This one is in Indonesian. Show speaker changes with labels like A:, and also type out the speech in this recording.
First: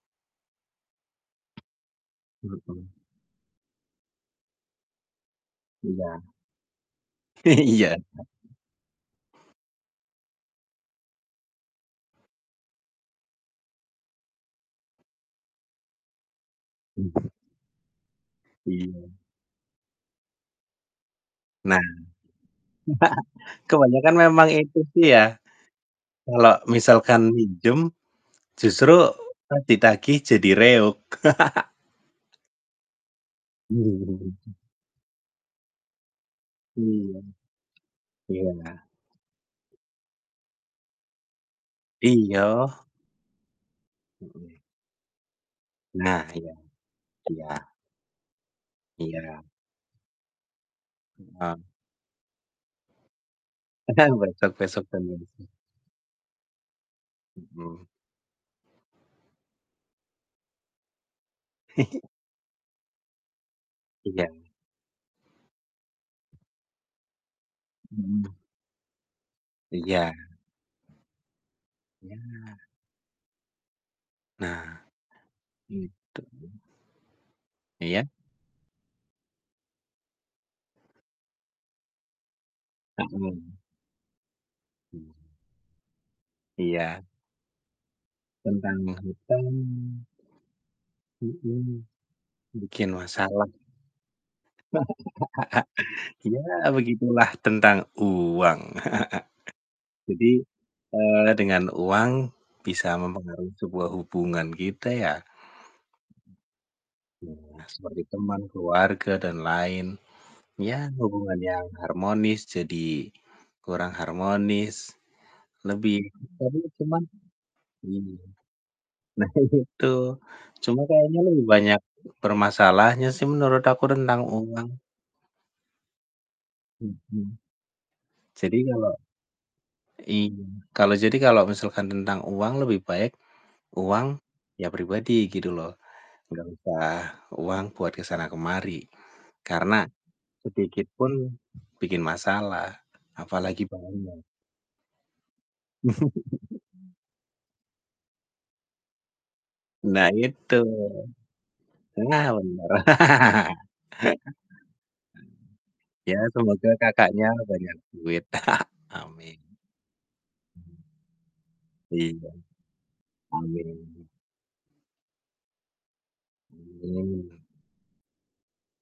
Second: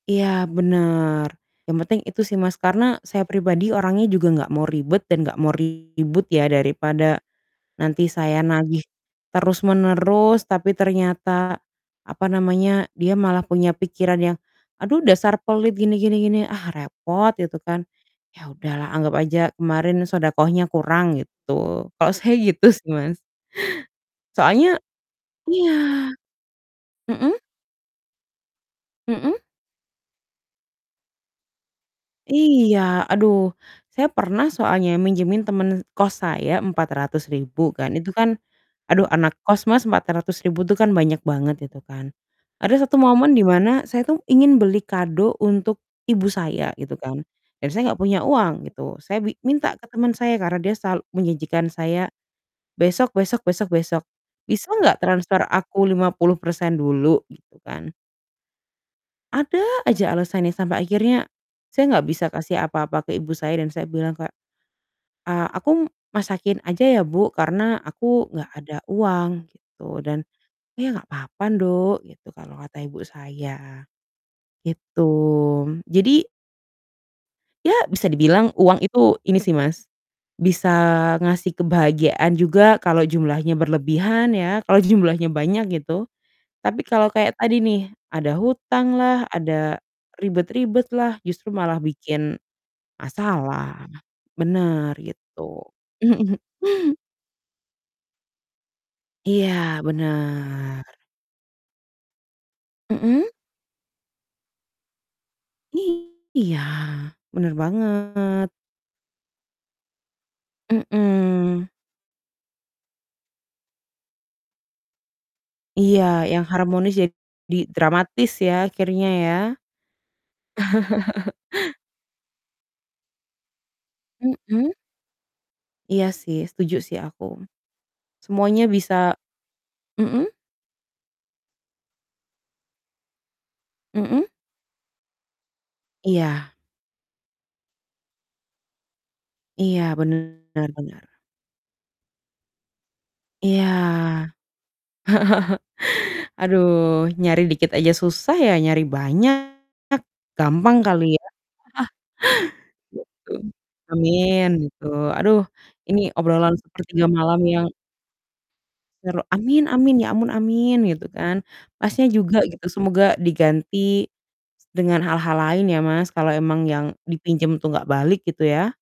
A: Iya benar, yang penting itu sih Mas, karena
B: betul.
A: saya pribadi orangnya juga nggak mau ribet dan nggak mau
B: Iya.
A: ribut ya daripada,
B: Iya,
A: nanti saya nagih,
B: pasti.
A: terus-menerus tapi ternyata, apa namanya, dia malah punya pikiran yang "Aduh dasar pelit, gini gini gini" ah
B: Entah.
A: repot, gitu kan. Ya udahlah
B: Iya.
A: anggap aja kemarin shadaqah-nya kurang gitu,
B: Nah,
A: kalau saya gitu sih, Mas.
B: kebanyakan memang
A: Soalnya
B: itu sih ya.
A: iya,
B: Kalau misalkan
A: mhm?
B: minjem, justru
A: Mhm?
B: pas ditagih jadi reog.
A: Iya, aduh
B: Bener
A: saya
B: bener,
A: pernah
B: waduh.
A: soalnya minjemin temen e kos saya empat
B: Iya.
A: ratus ribu kan, itu kan,
B: Iya.
A: aduh anak kos Mas, Rp400.000 tuh kan banyak banget, itu kan.
B: Iyoh.
A: Ada satu momen di mana saya tuh ingin
B: Mhm.
A: beli kado untuk
B: Nah,
A: ibu
B: iya.
A: saya gitu kan,
B: Iya.
A: dan saya nggak punya uang gitu, saya bi
B: Iya.
A: minta ke teman saya, karena dia sal
B: Mhm.
A: menjanjikan saya besok besok besok besok,
B: Tenang, Besok
A: "Bisa
B: besok
A: nggak
B: tenang
A: transfer
B: sih.
A: aku 50% dulu?" gitu
B: Mhm.
A: kan ada aja alasannya sampai akhirnya, saya nggak bisa kasih apa-apa ke ibu saya, dan saya bilang
B: Iya.
A: kayak, "A aku m masakin aja ya buk, karena aku
B: Mhm.
A: nggak ada uang" gitu,
B: Iya.
A: dan "Iya, nggak apa-apa nduk," gitu kalau
B: Iya.
A: kata ibu saya,
B: Nah,
A: gitu.
B: gitu.
A: Jadi ya
B: Iya?
A: bisa dibilang uang itu, ini sih Mas, bisa ngasih kebahagiaan juga kalau jumlahnya
B: [unintelligible]
A: berlebihan ya, kalau
B: Mhm
A: jumlahnya banyak gitu. Tapi
B: Iya.
A: kalau kayak tadi nih ada
B: Tentang
A: hutanglah,
B: hutang
A: ada ribet-ribetlah, justru malah
B: mhm,
A: bikin
B: bikin masalah.
A: masalah, benar, gitu.
B: Iya, begitulah tentang uang.
A: Iya,
B: Jadi,
A: benar.
B: eee, dengan uang, bisa
A: Mhm?
B: mempengaruhi sebuah hubungan kita ya?
A: Iya. Benar
B: Iya, seperti teman,
A: banget.
B: keluarga, dan lain. Iya, hubungan yang
A: Mhm.
B: harmonis jadi kurang harmonis. Lebih
A: Iya, yang
B: tapi
A: harmonis
B: cuman
A: jadi
B: ini.
A: dramatis ya, akhirnya
B: Nah,
A: ya?
B: itu. Cuma kayaknya lebih banyak permasalahnya sih menurut aku tentang uang.
A: Mhm? Iya sih, setuju sih
B: Mhm.
A: aku.
B: Jadi
A: Semuanya
B: kalau
A: bisa mhm?
B: iya. Kalau jadi kalau misalkan tentang uang, lebih baik uang,
A: Mhm?
B: ya pribadi gitu loh. Nggak
A: Iya.
B: usah uang buat ke sana ke mari. Karena,
A: Iya, benar
B: sedikit
A: benar.
B: pun bikin masalah, apalagi
A: Iya,
B: banyak.
A: aduh, nyari dikit aja susah ya nyari banyak,
B: Nah, itu.
A: gampang kali ya?
B: Nah benar. Gak
A: gitu.
B: papa
A: Amin, gitu. Aduh, ini
B: Ya,
A: obrolan
B: semoga
A: sepertiga
B: kakaknya
A: malam yang
B: banyak duit.
A: ter
B: Amin.
A: amin amin ya ampun amin gitu kan, Mas nya
B: Iya.
A: juga gitu, semoga diganti
B: Amin.
A: s dengan hal-hal lain ya Mas, kalau emang yang
B: Amin.
A: dipinjem tuh nggak balik gitu ya?